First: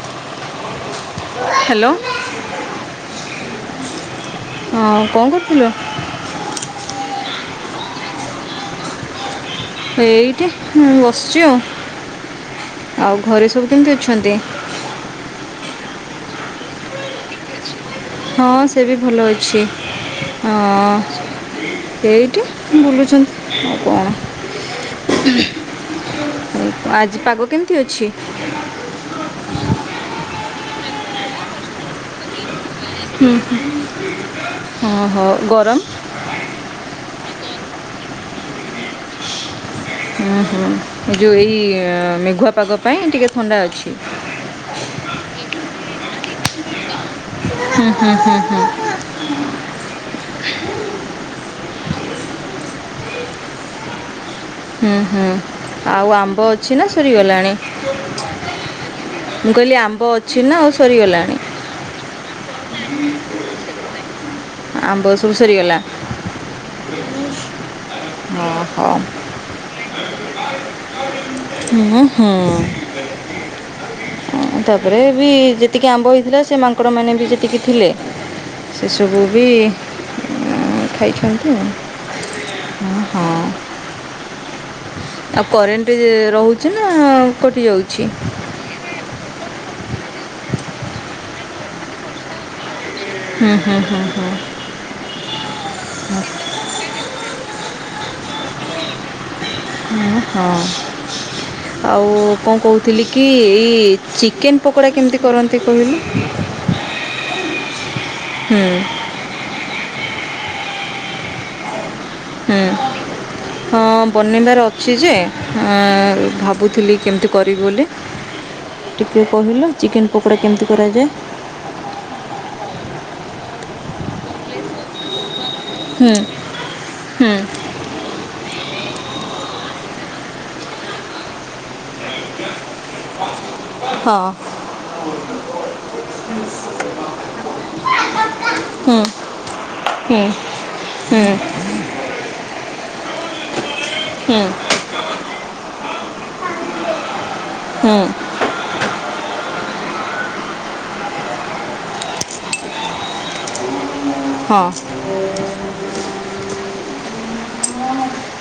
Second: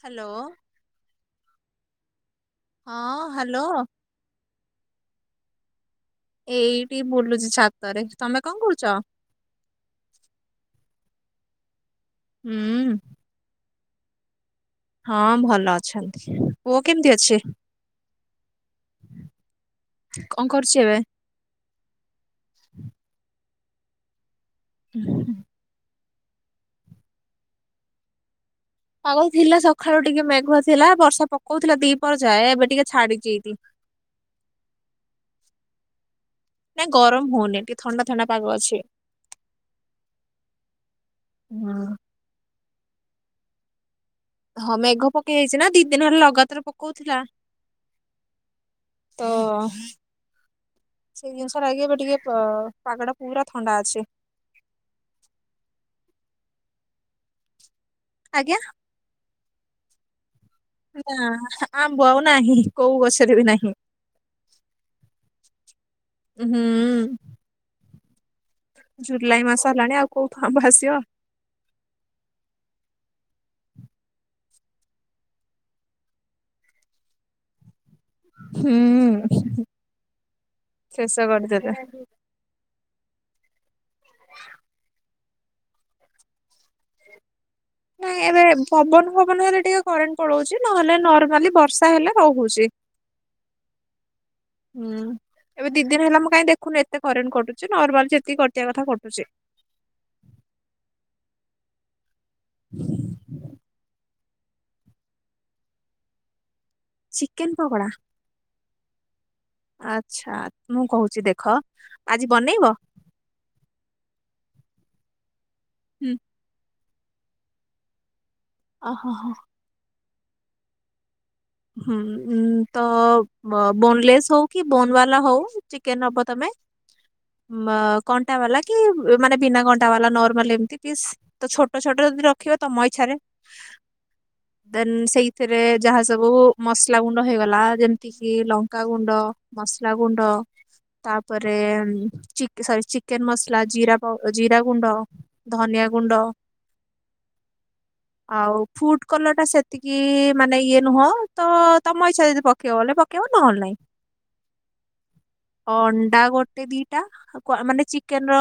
ହ୍ୟାଲୋ-ଓ। Hello! ହଁ, hello. ହଁ କଣ କରୁଥିଲ? ଏଇଠି ବୁଲୁଚି ଛାତରେ। ତମେ କଁ କରୁଛ? ଏଇଠି, ବସିଛି ଆଉ। ହୁଁ-ଉଁ। ଆଉ, ଘରେ ସବୁ କେମିତି ଅଛନ୍ତି? ହଁ, ଭଲ ଅଛନ୍ତି। ପୁଅ କେମିତି ଅଛି? ହଁ, ସେବି ଭଲ ଅଛି। କଣ କରୁଛି ହଁ ଏବେ? ଏଇ କେ ବୁଲୁଛନ୍ତି? ଆଉ କଣ? ଅ-ଆଜି ପାଗ କେମିତି ଅଛି? ପାଗ ଥିଲା ସକାଳୁ ଟିକେ ମେଘୁଆ ଥିଲା। ବର୍ଷା ପକଉଥିଲା ଦିପଅର ଯାଏ। ଏବେ ଟିକେ ଛାଡିଛି ହୁଁ, ଏଇଠି। ହୁଁ, ହ ହୋ, ଗରମ! ନାଇଁ, ଗରମ ହଉନି। ଟିକେ ଥଣ୍ଡା ଥଣ୍ଡା ପାଗ ଅଛି। ହୁଁ, ହୁଁ, ଏ ଯଉ, ହୁଁ ଏଇ ମେଘୁଆ ପାଗ ପାଇଁ ଟିକେ ଥଣ୍ଡା ଅଛି। ହଁ, ମେଘ ପକେଇ ଯାଇଛିନା, ଦି ଦିନ ହେଲା ଲଗାତାର ପକଉଥିଲା। ହୁଁ ହୁଁ ହୁଁ ହୁଁ। ତ-ଅ ସେଇ ଜିନିଷରା ହେଇକି ଏବେ ଟିକେ, ପ-ଅ-ପାଗ ଟା ପୁରା ଥଣ୍ଡା ଅଛି। ହୁଁ, ହୁଁ, ଆଉ, ଆମ୍ବ ଅଛି ନା ସରିଗଲାଣି? ଆଜ୍ଞା, ମୁଁ କହିଲି ଆମ୍ବ ଅଛି ନା, ଆଉ ସ ନାଁ, ଆମ୍ବ ଆଉ ନାହିଁ। କୋଉ ଗଛରେ ବି ନାହିଁ? ଆମ୍ବ ସବୁ ସରିଗଲା। ହୁଁ। ହଁ ହଁ ଜୁଲାଇ ମାସ ହେଲାଣି। ଆଉ, କୋଉଠୁ ଆମ୍ବ ଆସିବ? ହୁଁ, ହୁଁ। ଅଁ, ତା'ପରେ ବି ଯେତିକି ଆମ୍ବ ହେଇଥିଲା, ସେ ମାଙ୍କଡ ମାନେ ବି ଯେତିକି ଥିଲେ ସେସବୁ ହୁଁ ବି ଅ ଶେଷ ଖାଇଛନ୍ତି ଆଉ। କରିଦେଲେ। ହ ହଁ। ଆଉ, କରେଣ୍ଟେ ରହୁଛି ନା କଟି ଯାଉଛି? ନାଇଁ ପବନ ଫବନ ହେଲେ ଟିକେ କରେଣ୍ଟ ପଳଉଛି। ନହେଲେ, ନର୍ମାଲି ବର୍ଷା ହେଲେ ରହୁଛି। ହୁଁ ହୁଁ ହୁଁ, ଏବେ ଦି ଦିନ ହେଲା, ମୁଁ କାଇଁ ଦେଖ୍ ଖୁନି ଏତେ କରେଣ୍ଟ କଟୁଛି। ନର୍ମାଲ ଯେତିକି କଟିବା କଥା କଟୁଛି। ଉଁ, ହଁ, ଆଉ କଣ କହୁଥିଲି କି ଏଇ ଚିକେନ୍ ପକୋଡ଼ା କେମିତି କରନ୍ତି କହିଲୁ? ଚିକେନ୍ ପକୋଡା! ହୁଁ। ଆଚ୍ଛା, ମୁଁ କହୁଛି ଦେଖ। ଆଜି ହୁଁ ବନେଇବ? ହଁ, ବନେଇବାର ଅଛି ଯେ, ହୁଁ। ଅଁ ଭାବୁଥିଲି କେମିତି କରିବି ବୋଲି? ଓହୋ ଟିକଏ ହୋ କହିଲ ଚିକେନ୍ ପକୋଡ଼ା କେମିତି କରାଯାଏ? ହୁଁ, ଉଁ ତ ବୋନଲେସ୍ ହଉ କି ବୋନ୍ ବାଲା ହଉ। ଚିକ୍ କେ ହୁଁ ନବ ତମେ? ହୁଁ। ମା କଣ୍ଟା ବାଲା କି ମାନେ ବିନା କଣ୍ଟା ବାଲା ନର୍ମାଲ ଏମିତି ପିସ୍ ତ ଛୋଟ ଛୋଟ ଯଦି ରଖିବ ତମ‌ ଇଛାରେ ହଁ ଦେନ୍ ସେଇଥିରେ ଯାହା ସ୍ ଓ ମସଲା ଗୁଣ୍ଡ ହେଇଗଲା ଯେମିତି କି ଲଙ୍କା ହୁଁ ଗୁଣ୍ଡ ମସଲା ଗୁଣ୍ଡ। ହୁଁ ହୁଁ ତାପରେ ମ୍ ଚିକ୍ ସରି ଚିକେନ୍ ମସ୍ଲା ଜିରା ପ ହୁଁ ଜିରା ଗୁଣ୍ଡ। ଧନିଆ ଗୁଣ୍ଡ ହୁଁ ଆଉ ଫୁଟ୍ କଲର୍ ଟା ସେତିକି ମାନେ ଇଏ ନୁହଁ ତ ତମ ଇଚ୍ଛା ଯଦି ପକେଇବ ବୋଲେ ପକେଇବ ନହଲେ ନାଇଁ। ହଁ। ଅଣ୍ଡା ଗୋଟେ ଦିଟା ଅ ପ ମାନେ ଚିକେନ୍ ର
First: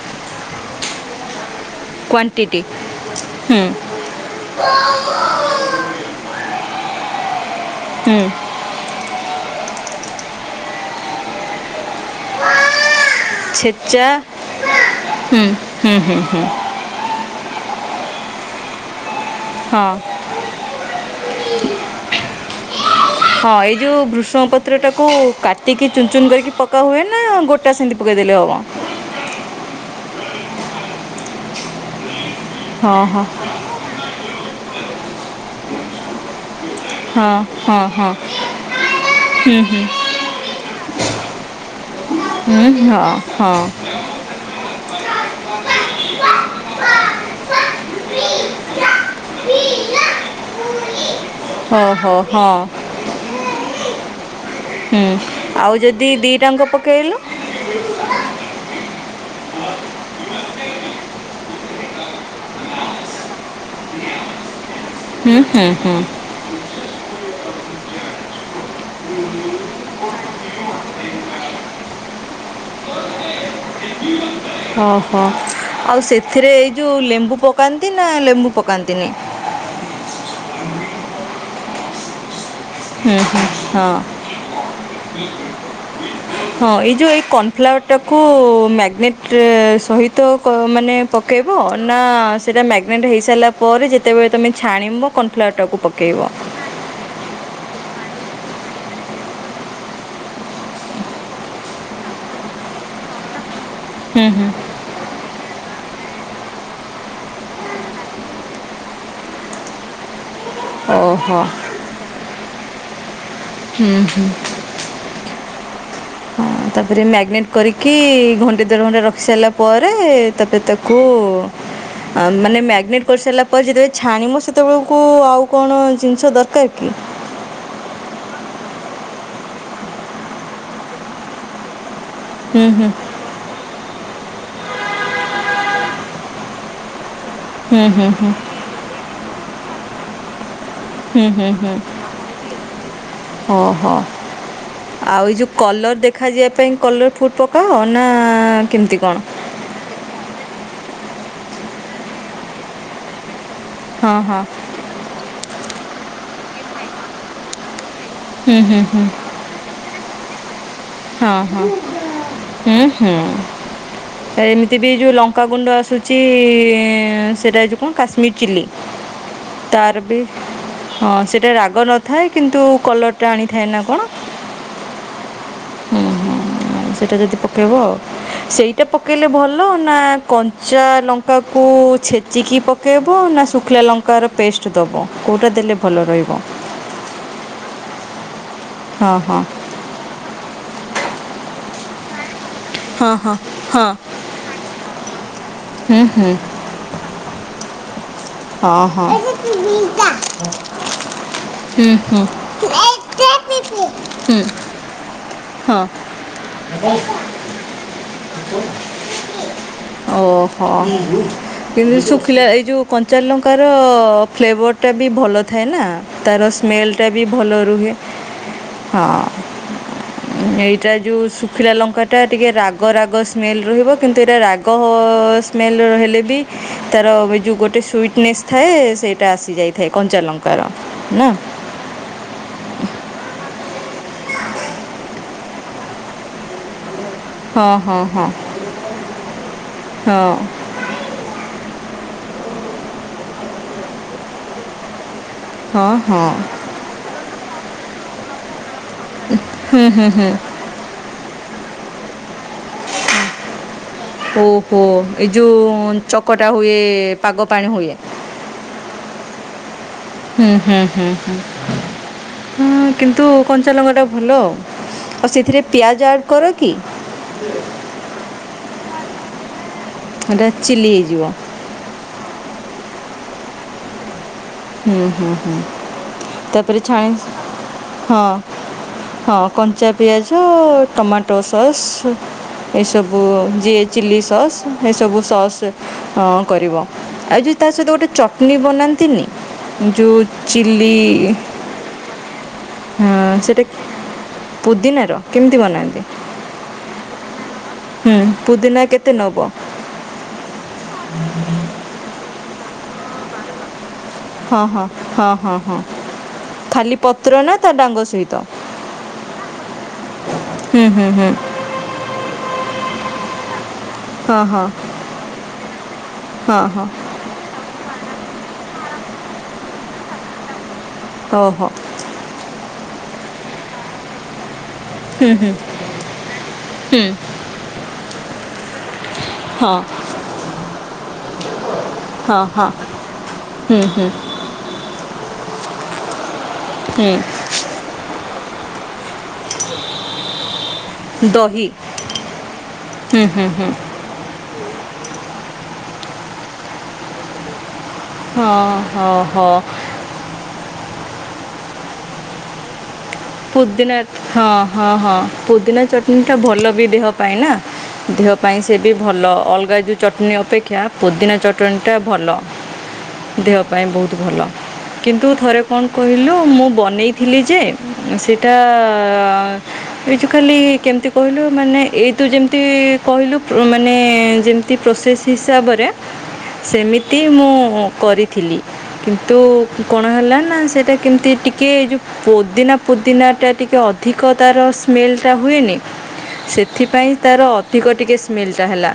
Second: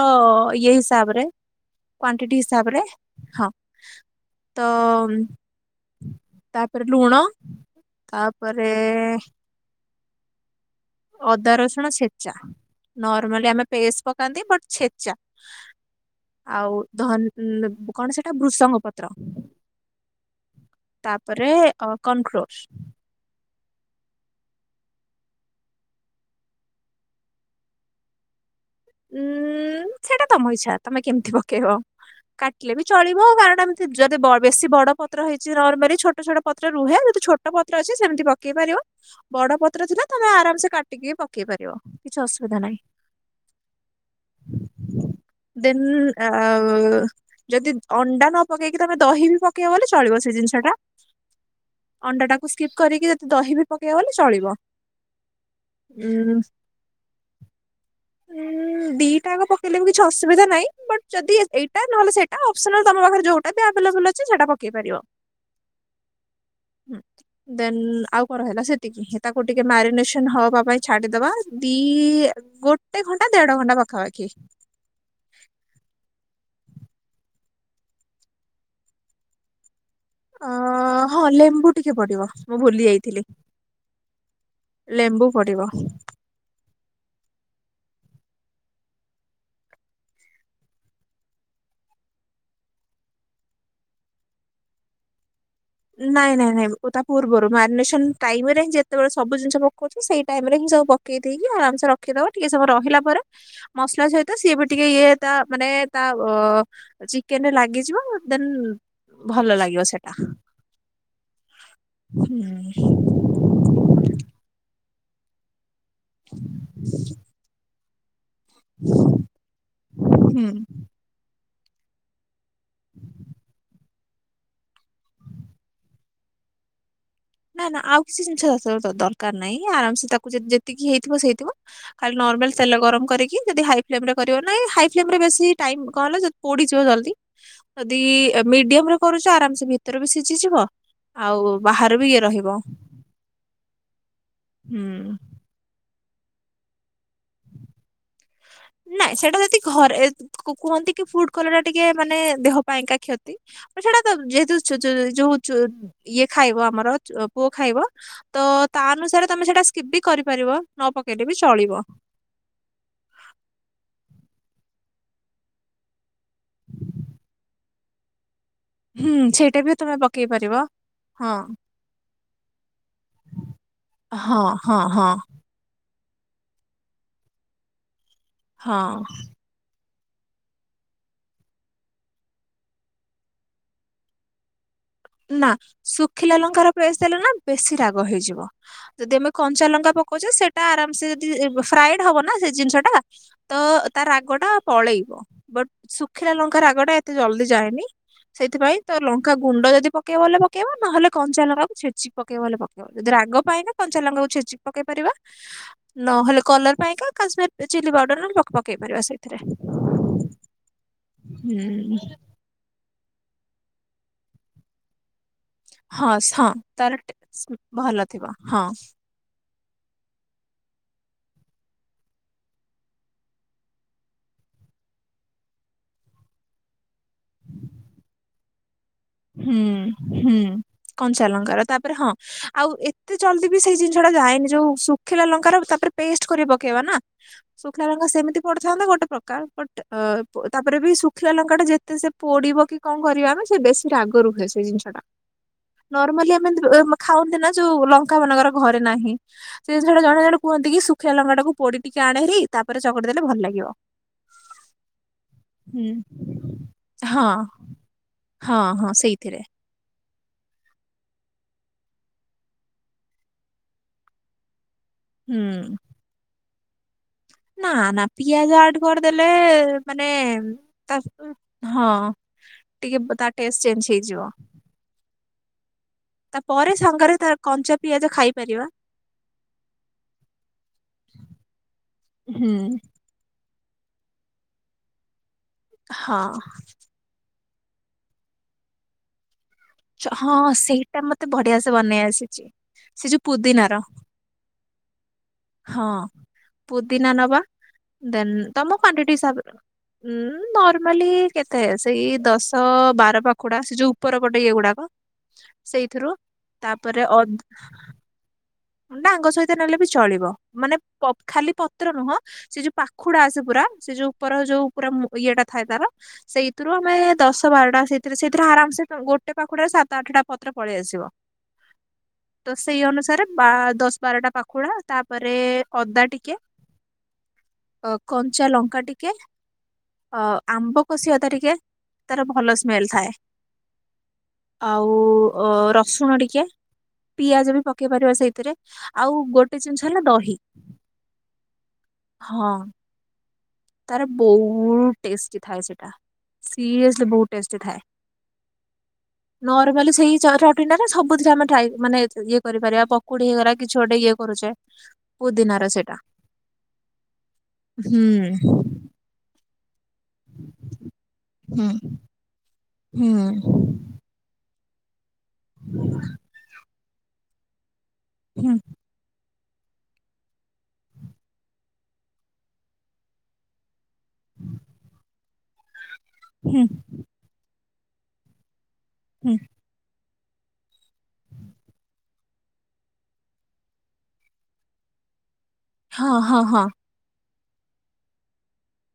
ଇଏ ହିସାବ ରେ। କ୍ଵାଣ୍ଟିଟି ହିସାବରେ ହଁ ହୁଁ ତ ତାପରେ ଲୁଣ, ହୁଁ ତାପରେ ଅଦା, ରସୁଣ ଛେଚା। ନର୍ମାଲି ଆମେ ପେଷ୍ଟ ଛେଚା ପକାନ୍ତି ବଟ୍ ଛେଚା, ହୁଁ ହୁଁ ହୁଁ ହୁଁ ଆଉ ଧନ୍ ଉଁ କଣ ସେଟା ବୃଷଙ୍ଗ ପତ୍ର। ହଁ ତାପରେ କର୍ଣଫ୍ଲୋର ଏଇ ଯୋଉ ବୃଷ୍ ଷଂ ପତ୍ରଟାକୁ କାଟିକି ଚୁନଚୁନ କରିକି ପକାହୁଏ ନା ଗୋଟା ସେମିତି ପକେଇଦେଲେ ହେବ? ଉୁଁ ସେଇଟା ତମ ଇଛା ତମେ କେମିତି ପକେଇବ, କାଟିଲେ ବି ହଁ ଚଳିବ ହଁ [unintelligible] ଚି ଯଦି ବ ବେଶୀ ବଡ଼ ପତ୍ର ହେଇଛି ରର୍ମାରି ଛୋଟ ଛୋଟ ପତ୍ର ରୁହେ ଯଦି ହଁ ଛୋଟ ପତ୍ର ହଁ ଅଛି ହଁ ସେମିତି ପକେଇ ପାରିବ। ହୁଁ ବଡ଼ ହୁଁ ପତ୍ର ଥିଲେ ତମେ ଆରାମସେ କାଟିକି ପକେଇ ପାରିବ କିଛି ଅସୁବି ଉଁ ହଁ ହଁ। ଦେନ୍ ଆଉ ଯଦି ଅଣ୍ଡା ନ ପକେଇକି ତମେ ଦହି ବି ପକେଇବ ବୋଲେ ଚଳିବ ସେ ଜିନିଷ ଟା। ଓହୋ ଅଣ୍ଡା ହଁ ଟାକୁ ସ୍କିପ୍ କରିକି ଯଦି ଦହି ବି ପକେଇବ ବୋଲେ ଚଳିବ। ହୁଁ ଆଉ ଯଦି ଦି ଉଁ ଟା ଆଙ୍କ ପକେଇଲ? ହୁଁ ଦିଟା ଆକ ପକେଇଲେ ବି କିଛି ଅସୁବିଧା ନାଇଁ ବଟ୍ ଜଦି ଏଇଟା ନହେଲେ ସେଟା ଅପ୍ସନାଲ୍ ତମ ପାଖରେ ଯୋଉ ଏବେ ଆଭେଲେବୁଲ ଅଛି ସେଟା ପକେଇ ପାରିବ। ହୁଁ ହୁଁ ହୁଁ। ହୁଁ। ଦେନ୍ ଆଉ କଣ ରହିଲା ସେତିକି ହେ ତାକୁ ଟିକେ ମ୍ୟାରିନେସନ ହବା ପାଇଁ ଛାଡି଼ଦବା ଦି ଗୋଟେ ଘଣ୍ଟା ଦେଢ଼ ଘଣ୍ଟା ପାଖାପାଖି। ଓହୋ ଆଉ ସେଥିରେ ଏଇ ଯୋଉ ଲେମ୍ବୁ ପକାନ୍ତି ନା ଲେମ୍ବୁ ପକାନ୍ତିନି? ଆ ହଁ ଲେମ୍ବୁ ଟିକେ ପଡ଼ିବ। ମୁଁ ଭୁଲି ହୁଁ ଯାଇଥିଲି ହୁଁ ହଁ ଲେମ୍ବୁ ପଡ଼ିବ। ହଁ ଏଇ ଯୋଉ ଏଇ କନ୍ ଫ୍ଲାୱାରଟାକୁ ମ୍ୟାଗ୍ନେଟ୍ ସହିତ କ ମାନେ ପକେଇବ ନା ସେଇଟା ମ୍ୟାଗନେଟ୍ ହେଇସାରିଲା ପରେ ଯେତେବେଳେ ତମେ ଛାଣିବ କନ୍ ଫ୍ଲାୱାରଟାକୁ ନାଇଁ ନାଇଁ ନାଇଁ ବ ଉ ତା ପୂର୍ବରୁ ମାରିନେସନ ଟାଇମ୍ ହିଁ ଯେତେବେଳେ ସବୁ ଜିନିଷ ପକଉଛ ସେଇ ଟାଇମ୍ ରେ ହିଁ ସବୁ ପ କେଇ ଦେଇକି ଆରାମ ସେ ରଖିଦବ ଟିକେ ସମୟ ରହିଲା ପରେ ମସଲା ହୁଁ ସହିତ ହୁଁ। ସିଏ ବି ଟିକେ ଇଏ ତା ମାନେ ତା ବ ଚିକେନେ ଲାଗିଯିବ ଦେନ୍ ଭଲ ଲାଗିବ ସେଟା। ଓହୋ। ହୁଁ। ହୁଁ ହୁଁ। ହୁଁ ତାପରେ ମ୍ୟାଗନେଟ୍ କରିକି ଘଣ୍ଟେ ଦେଢ଼ ଘଣ୍ଟା ରଖି ସାରିଲା ପରେ ହୁଁ। ତାପରେ ତା କୁ ମାନେ ମ୍ୟାଗ୍ନେଟ କରି ସାରିଲା ପରେ ଯେତେବେଳେ ଛାଣିବ ସେତେବେଳକୁ ଆଉ କଣ ଜିନିଷ ଦରକାର କି? ନା ନା ଆଉ କିଛି ଜିନିଷ ସ ଦରକାର ନାହିଁ ଆରାମସେ ତାକୁ ଯେତିକି ହେଇଥିବ ସେ ହେଇଥିବ ଖାଲି ନର୍ମାଲ ହୁଁ ତେଲ ହୁଁ ଗରମ କରିକି ଯଦି ହାଇ ଫ୍ଲେମ କରିବ ନାଇ ହାଇ ଫ୍ଲେମମ ବେଶି ଟାଇମ କଣ ହେଲା ଯଦି ପୋଡିଯିବ ଜଲଦି ହୁଁ ଯଦି ହୁଁ ହୁଁ ମିଡିୟମ ରେ କରୁଚ ଆରାମସେ ଭିତରେ ବି ସିଝିଯିବ ଆଉ ବାହାରେ ବି ରହିବ ଓ ହୋ ହୁଁ। ଆଉ। ଏଇ ଯୋଉ କଲର ଦେଖାଯିବା ପାଇଁ କଲର ଫୁଟ ପକାଅ ନା କେମିତି ନାଇଁ କ'ଣ ସେଟା ଯଦି ଘରେ କୁ-କୁହନ୍ତି କି ଫୁଡ କଲର ଟା ଟିକେ ମାନେ ଦେହ ପାଇଁକା କ୍ଷତି ସେଟା ହଁ ତ ହଁ ଯେହେତୁ ଚୁ ଚୁ ଯୋଉ ଚୁ ଯୋଉ ଇଏ ଖାଇବ ଆମର ପୁଅ ଖାଇବ ତ ହୁଁ ହୁଁ ତା ହୁଁ ଅନୁସାରେ ତମେ ସେଟା ସ୍କିପ ବି କରିପାରିବ ନ ପକେଇଲେ ହଁ ବି ହଁ ଚଳିବ। ହୁଁ ହୁଁ ଏମି ତି ବି ଯେଉଁ ଲଙ୍କାଗୁଣ୍ଡ ଆସୁଚି ସେଇଟା ଏଇ ଯୋଉ କଣ କାଶ୍ମୀର ଚିଲ୍ଲି। ହୁଁ ସେଇଟା ତମେ ତାର ବି ପକେଇ ପାରିବ ହଁ ସେଟା ରାଗ ନ ଥାଏ କିନ୍ତୁ କଲର ଟା ଆଣିଥାଏ ନା କଣ। ହଁ ହଁ ହଁ। ହୁଁ ହୁଁ ସେଇଟା ଯଦି ପକେଇବ ଆଉ ସେଇଟା ହଁ। ପକେଇଲେ ଭଲ ନା କଞ୍ଚା ଲଙ୍କାକୁ ଛେଚିକି ପକେଇବ ନା ଶୁଖିଲା ଲଙ୍କାର ପେଷ୍ଟ ଦେବ। ନା କୋଉଟା ଦେଲେ ଭଲ ଶୁଖିଲା ରହିବ। [unintelligible] ଦେଲେ ନା ବେଶି ରାଗ ହେଇଯିବ ହଁ ଯଦି ଆମେ ହଁ କଞ୍ଚା ଲଙ୍କା ପକୋଉଚେ ସେଟା ଆରାମ ସେ ଯଦି ଫ୍ରାଇଡ ହବ ନା ସେ ଜିନିଷ ଟା ହଁ ହଁ ତ ହଁ। ତା ରାଗ ଟା ପଳେଇବ ବଟ ହୁଁ ହୁଁ ଶୁଖିଲା ଲ ଙ୍କା ରାଗଟା ଏତେ ଜଲଦି ଯାଏନି ସେଥିପାଇଁ ହଁ ତ ହଁ ଲଙ୍କା ହୁଁ ଗୁଣ୍ଡ ହୁଁ। ଯଦି ପକେଇବ ବୋଲେ ପକେଇବ ନହେଲେ କଞ୍ଚା ଲଙ୍କାକୁ ଛେଚିକି ପକେଇବ ହେଲେ ପକେଇବ ଯଦି ରାଗ ପାଇଁକା କଞ୍ଚା ଲାଙ୍କାକୁ ହୁଁ ଛେଚି ପକେଇ ପାରିବା ହଁ। ନହେଲେ କଲର ପାଇଁକା କାଶ୍ମୀର ଚିଲ୍ଲି ପାଉଡର ପକେଇ ପାରିବା ସେଇଥିରେ ହୁଁ। ଥିଲା ଏଇ ଯୋଉ କଞ୍ଚାଲଙ୍କାର ଫ୍ଲେଭରଟା ବି ଭଲ। ଥାଏ ନା ହଁ ତାର ହଁ ସ୍ମେଲଟା ବି ଭଲ ରୁହେ ହଁ। ଏଇଟା ଯୋଉ ଶୁଖିଲା ଲଙ୍କାଟା ଟିକେ ରାଗ। ରାଗ ରାଗ ସ୍ମେଲ ରହିବ କିନ୍ତୁ ଏଇଟା ରାଗ ସ୍ମେଲରେ ରହିଲେ ବି ତାର ଏଇ ଯୋଉ ଗୋଟେ ସୁଇଟି ନେସ ଥାଏ ସେଇ ହୁଁ ହୁଁ ନା। କଞ୍ଚାଲଙ୍କାର ତାପରେ ହଁ। ଆଉ ଏତେ ଜଲଦି ବି ସେଇ ଜିନିଷ ଟା ଯାଏନି ଯୋଉ ଶୁଖିଲା ଲଙ୍କାର ତାପରେ ପେଷ୍ଟ କରି ପକେଇବା ନା। ହଁ ଶୁଖଲା ହଁ ରଙ୍ଗା ହଁ ସେମିତି ପଡିଥାନ୍ତା ଗୋଟେ ପ୍ରକାର ବଟ ହଁ। ଅ ତା ପରେ ବି ଶୁଖିଲା ଲଙ୍କାଟା ଯେତେ ସେ ପୋଡିବ କି କଣ କରିବା ସେ ବେଶୀ ରାଗ ରୁହେ ସେ ଜିନିଷ ଟା। ହଁ ହଁ ନର୍ମାଲି ଆମେ ଖାଉନ୍ତି ନା ଯୋଉ ଲଙ୍କା ମାନଙ୍କର ଘରେ ନାହିଁ। ସେ ସେଇଟା ଜଣେ ଜଣେ କୁହନ୍ତି କି ଶୁଖିଲା ଲଙ୍କାଟାକୁ ପୋଡି ଟିକେ ଆଣେହାରି ତାପରେ ଚକଟି ଦେଲେ ଭଲ ଲାଗିବ। ଓହୋ ଏଇ ଯୋଉ ହୁଁ ଚକଟା ହୁଏ ହଁ ପାଗ ପାଣି ହୁଏ। ହଁ ହଁ ସେଇଥିରେ। ହୁଁ ହୁଁ ହୁଁ ହୁ ହୁଁ କିନ୍ତୁ କଞ୍ଚାଲଙ୍କା ଟା ଭଲ। ଆଉ ସେଥିରେ ହୁଁ ପିଆଜ ଆଡ କର କି? ନାଁ ନାଁ ପିଆଜ ଆଡ କରିଦେଲେ। ମାନେ ହେଟା ଚିଲ୍ଲି ତା ହେଇଯିବ। ହଁ ଟିକେ ତା ଟେଷ୍ଟ ଚେଞ୍ଜ ହେଇଯିବ। ହୁଁ ହୁଁ ହୁଁ ତାପରେ ସାଙ୍ଗରେ ତା କଞ୍ଚା ପିଆଜ ହଁ ଖାଇପାରିବା। ହଁ କଞ୍ଚା ପିଆଜ ଟମାଟୋ ସସ୍। ହୁଁ। ସବୁ ଯିଏ ଚିଲ୍ଲି ସସ୍ ଏସବୁ ସସ୍ ହଁ ଅଁ କରିବ। ଆଉ ଯୋଉ ତା ସହିତ ଗୋଟେ ଚଟଣୀ ବନାନ୍ତିନି। ଯୋଉ ହଁ ଚିଲ୍ଲି ସେଇଟା ମତେ ବଢିଆ ସେ ବନେଇ ଆସିଛି ସେ ହଁ ଯୋଉ ସେଟା ପୁଦିନାର ପୁଦିନା ର କେମିତି ହଁ ବନାନ୍ତି? ପୁଦିନା ନବା ହୁଁ ଦେନ ତମ ପୁଦିନା କ୍ଵାଣ୍ଟିଟ କେତେ ନେବ ହିସାବରେ। ଉଁ ନର୍ମାଲି କେତେ ସେଇ ଦଶ ବାର ପାଖୁଡା ସେ ଯୋଉ ଉପର ପ ଟେ ଇଏ ହଁ ହଁ ଗୁଡାକ ହଁ ହଁ ହଁ ସେଇଥିରୁ ତାପରେ ଅ ସେଇତ। ଡାଙ୍ଗ ସହିତ ନେଲେ ବି ଚଳିବ ମାନେ ହୁଁ ପ ହୁଁ ଖାଲି ପ ତ୍ର ନୁହଁ ସେ ଯୋଉ ପାଖୁଡା ଆସେ ପୁରା ସେ ଯୋଉ ଉପର ହଁ ହଁ ଯୋଉ ପୁରା ମୁଁ ଇଏଟା ଥାଏ ତାର ହଁ ସେଇଥିରୁ ହଁ ଆମେ ଦଶ ବାରଟା ସେଇଥିରେ ସେଇଥିରେ ଆରାମ ସେ ଗୋଟେ ପାଖୁଡରେ ସାତ ଆଠଟା ପତ୍ର ପଳେଇ ଆସିବ। ଓହୋ। ତ ସେଇ ଅନୁସାରେ ବା ଦଶ ବାରଟା ପାଖୁଡା ହୁଁ ତାପରେ ହୁଁ ଅଦା ଟିକେ ହୁଁ ଅ କଞ୍ଚା ଲଙ୍କା ଟିକେ ହଁ ଅ ଆମ୍ବ କଷି ଅଦା ଟିକେ ତାର ହଁ ଭଲ ହଁ ସ୍ମେଲ ଥାଏ। ହୁଁ ହୁଁ ଆଉ ଅ ରସୁଣ ଟିକେ ହୁଁ ପିଆଜ ବି ପକେଇ ପାରିବ ସେଇଥିରେ ଆଉ ଗୋଟେ ଜିନିଷ ହେଲା ଦହି। ଦହି ହଁ ହୁଁ ହୁଁ ହୁଁ। ତାର ବହୁ ଟେଷ୍ଟି ଥାଏ ସେଟା ସିରିଏସଲି ବହୁତ ଟେଷ୍ଟି ଥାଏ। ହଁ ହଁ ହଁ ନର୍ମାଲି ସେଇ [unintelligible] ସବୁ ଥିରେ ଆମେ ଟ୍ରାଏ ମାନେ ଇଏ କରିପାରିବା ପ ପୋଦିନା ହଁ ହଁ ହଁ ପୁଦିନାର ପୋଦିନା ସେଇଟା ଚଟଣି ଟା ଭଲ ବି ଦେହ ପାଇଁ ନା। ଦେହ ହୁଁ। ପାଇଁ ସେଟି ଭଲ ଅଲଗା ଜୁ ଚଟଣି ଅପେକ୍ଷା ପୋଦିନା ହୁଁ ଚଟଣିଟା ଭଲ ହୁଁ ଦେହ ପାଇଁ ବୋହୁତ ଭଲ। କିନ୍ତୁ ଥରେ କଣ କହିଲୁ ମୁଁ ବନେଇଥିଲି ଯେ ସେଇଟା ହୁଁ ଅ ଏଇ ଯୋଉ ଖାଲି କେମିତି କହିଲୁ ମାନେ ଏଇ ତୁ ଯେମିତି କହିଲୁ ପ୍ରୋ ମାନେ ଯେମିତି ପ୍ରୋସେସ୍ ହିସାବରେ ହୁଁ ସେମି କି ମୁଁ କରିଥିଲି ହୁଁ କିନ୍ତୁ କଣ ହେଲା ନା ସେଇଟା କେମିତି ଟିକେ ଏ ଯୋଉ ପୋଦିନା ପୋଦିନାଟା ଟିକେ ଅଧିକ ତାର ସ୍ମେଲଟା ହୁଏନି ହଁ ହଁ ହଁ ସେଥିପାଇଁ ତାର ଅଧିକ ଟିକେ ସ୍ମେଲଟା ହେଲା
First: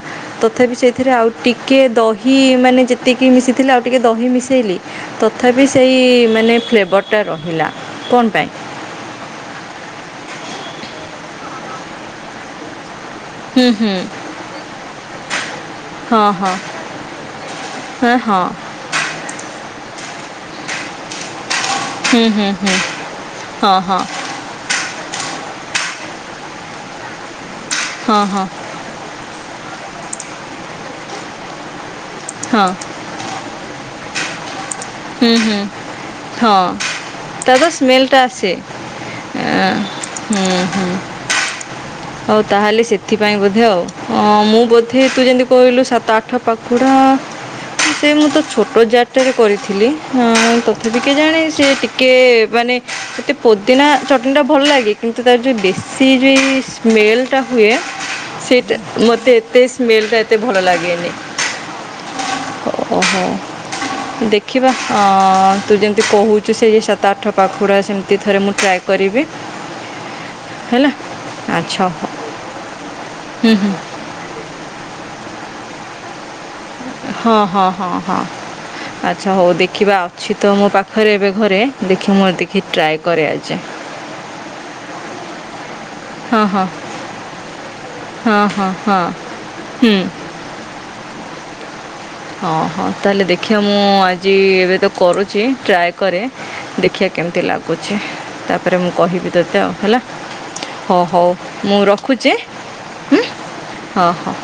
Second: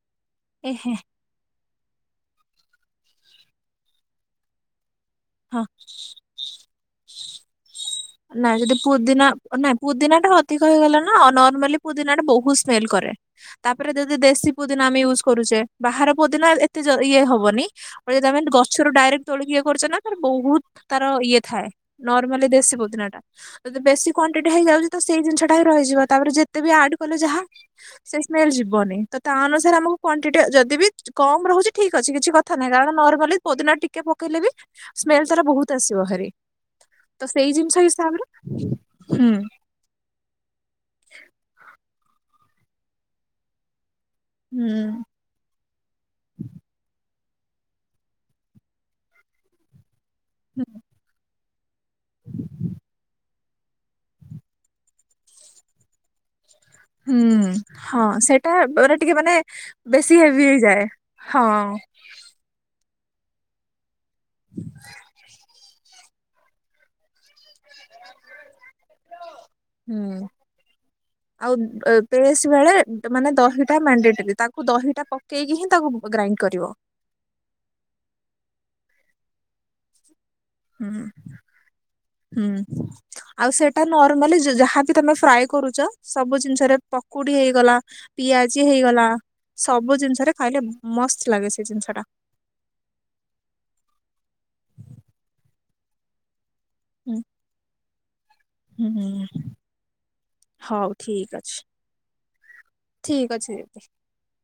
ଏ ତଥାପି ହେ ସେଇଥିରେ ଆଉ ଟିକେ ଦହି ମାନେ ଯେତିକି ମିଶିଥିଲେ ଆଉ ଟିକେ ଦହି ମିଶେଇଲି ତ ହଁ। ଥାପି ସେଇ ମାନେ ଫ୍ଲେବର୍ ଟା ରହିଲା। କ'ଣ ପାଇଁ ନା ଯଦି ପୁଦିନା ନାଁ ପୁଦିନା ଟା ଅଧିକ ହେଇଗଲା ନା ନର୍ମାଲି ପୁଦିନା ଟା ବୋହୁତ ସ୍ମେଲ କରେ। ହୁଁ ତାପରେ ହୁଁ ଯଦି ଦେଶୀ ପୁଦିନା ଆମେ ୟୁଜ୍ କରୁଚେ ବାହାର ହଁ ପୋଦିନା ହଁ ଏତେ ଜ ଇଏ ହବନି। ହଁ ହଁ [unintelligible] ଛ ରୁ ଡାଇରେକ୍ଟ ତୋଳିକି ଇଏ କରୁଚେ ନା ତାର ବହୁତ ତାର ଇଏ ଥାଏ ହୁଁ ହୁଁ ନର୍ମାଲି ହୁଁ ଦେଶୀ ପୋ ଦିନା ଟା ହଁ ଯଦି ହଁ ବେଶୀ କ୍ୱାଣ୍ଟିଟି ହେଇଯାଉଚି ତ ସେଇ ଜିନିଷଟା ହି ରହିଯିବ ତାପରେ ଯେତେ ବି ଆଡ କଲେ ଯାହା ହଁ ସେଇ ହଁ ସ୍ମେଲ ଯିବନି ତ ତା ଅନୁସାରେ ଆମକୁ କ୍ୱାଣ୍ଟିଟି ଯଦି ବି କମ ରହୁଚି ଠିକ୍ ଅଛି କିଛି କଥା ହଁ ନାହିଁ କାରଣ ନର୍ମାଲି ପୋଦିନା ଟିକେ ପକେଇଲେ ବି ସ୍ମେଲ ହୁଁ ତାର ହୁଁ ବହୁତ ଆସିବ ହେରି ହଁ ତ ସେଇ ଜିନିଷ ହିସାବରେ ହୁଁ। ଏ ହୁଁ ହୁଁ। ହଉ ତାହେଲେ ସେଥିପାଇଁ ବୋଧେ ଆଉ ହଁ ମୁଁ ହୁଁ। ବୋଧେ ତୁ ଯେମିତି କହିଲୁ ସାତ ଆଠ ପାଖୁଡ଼ା ସେଇ ମୁଁ ତ ଛୋଟ ଜାର ଟାରେ କରିଥିଲି। ହଁ ତଥାପି କେଜାଣି ସେ ଟିକେ ମାନେ ସେତେ ପୋଦିନା ଚଟଣିଟା ଭଲ ଲାଗେ କିନ୍ତୁ ତାର ଯଉ ବେଶୀ [unintelligible] ସ୍ମେଲ୍ ଟା ହୁଁ ହୁଏ ହଁ ସେଇଟା ମାନେ ଟିକେ ମୋତେ ମାନେ ଏତେ ସ୍ମେଲ୍ ବେଶୀ ଟା ଏତେ ହେଭି ଭଲ ହେଇଯାଏ ଲାଗେନି। ହଁ। ଓହୋ ଦେଖିବା ଅ ତୁ ଯେମି କହୁଚୁ ସେଇ ଯୋଉ ସା ତା ଆଠ ପାଖୁଡ଼ା ସେମିତି ଥରେ ମୁଁ ଟ୍ରାଏ କରିବି ହୁଁ। ହେଲା। ଆଉ ଆଚ୍ଛା ଏ [unintelligible] ହଉ ବେଳେ ମାନେ ହୁଁ ହୁଁ ଦହିଟା ମଣ୍ଡେ ଟୋରି ତା ତା ଦହିଟା ପକେଇକି ହିଁ ତାକୁ ଗ୍ରାଇଣ୍ଡ କରିବ। ହଁ ହଁ ହଁ ହଁ ଆଚ୍ଛା ହଉ ଦେଖିବା ଆଉ। ଛି ତ ମୋ ହୁଁ ପାଖରେ ଏବେ ଘରେ ଦେଖି ମୋର ହୁଁ। ଦେଖି ଟ୍ରାଏ କରେ ଆଉ ଆଜି। ସେଇଟା ନର୍ମାଲି ଯାହାବି ତମେ ଫ୍ରାଏ କରୁଚ ସବୁ ହଁ ହଁ ଜିନିଷରେ ପକୁଡି ହେଇଗଲା ହଁ ପିଆଜି ହଁ ହଁ ହେଇଗଲା ହୁଁ ସବୁ ଜିନିଷରେ ଖାଇଲେ ମସ୍ତ ଲାଗେ ସେଇ ଜିନିଷ ଟା। ହଁ ହଁ ତା ହେଲେ ଦେଖିବା ମୁଁ ଆଜି ଏବେ ତ କରୁଛି ଟ୍ରାଏ କରେ ଦେଖିବା ହୁଁ କେମିତି ଲାଗୁଛି ତାପରେ ମୁଁ ହୁଁ କହିବି ତତେ ଆଉ ହେଲା। ହଉ ହଉ ଠିକ ଅଛି। ମୁଁ ରଖୁଛି ଠିକ୍ ଅଛି ଦିଦି। ହଁ ହଉ।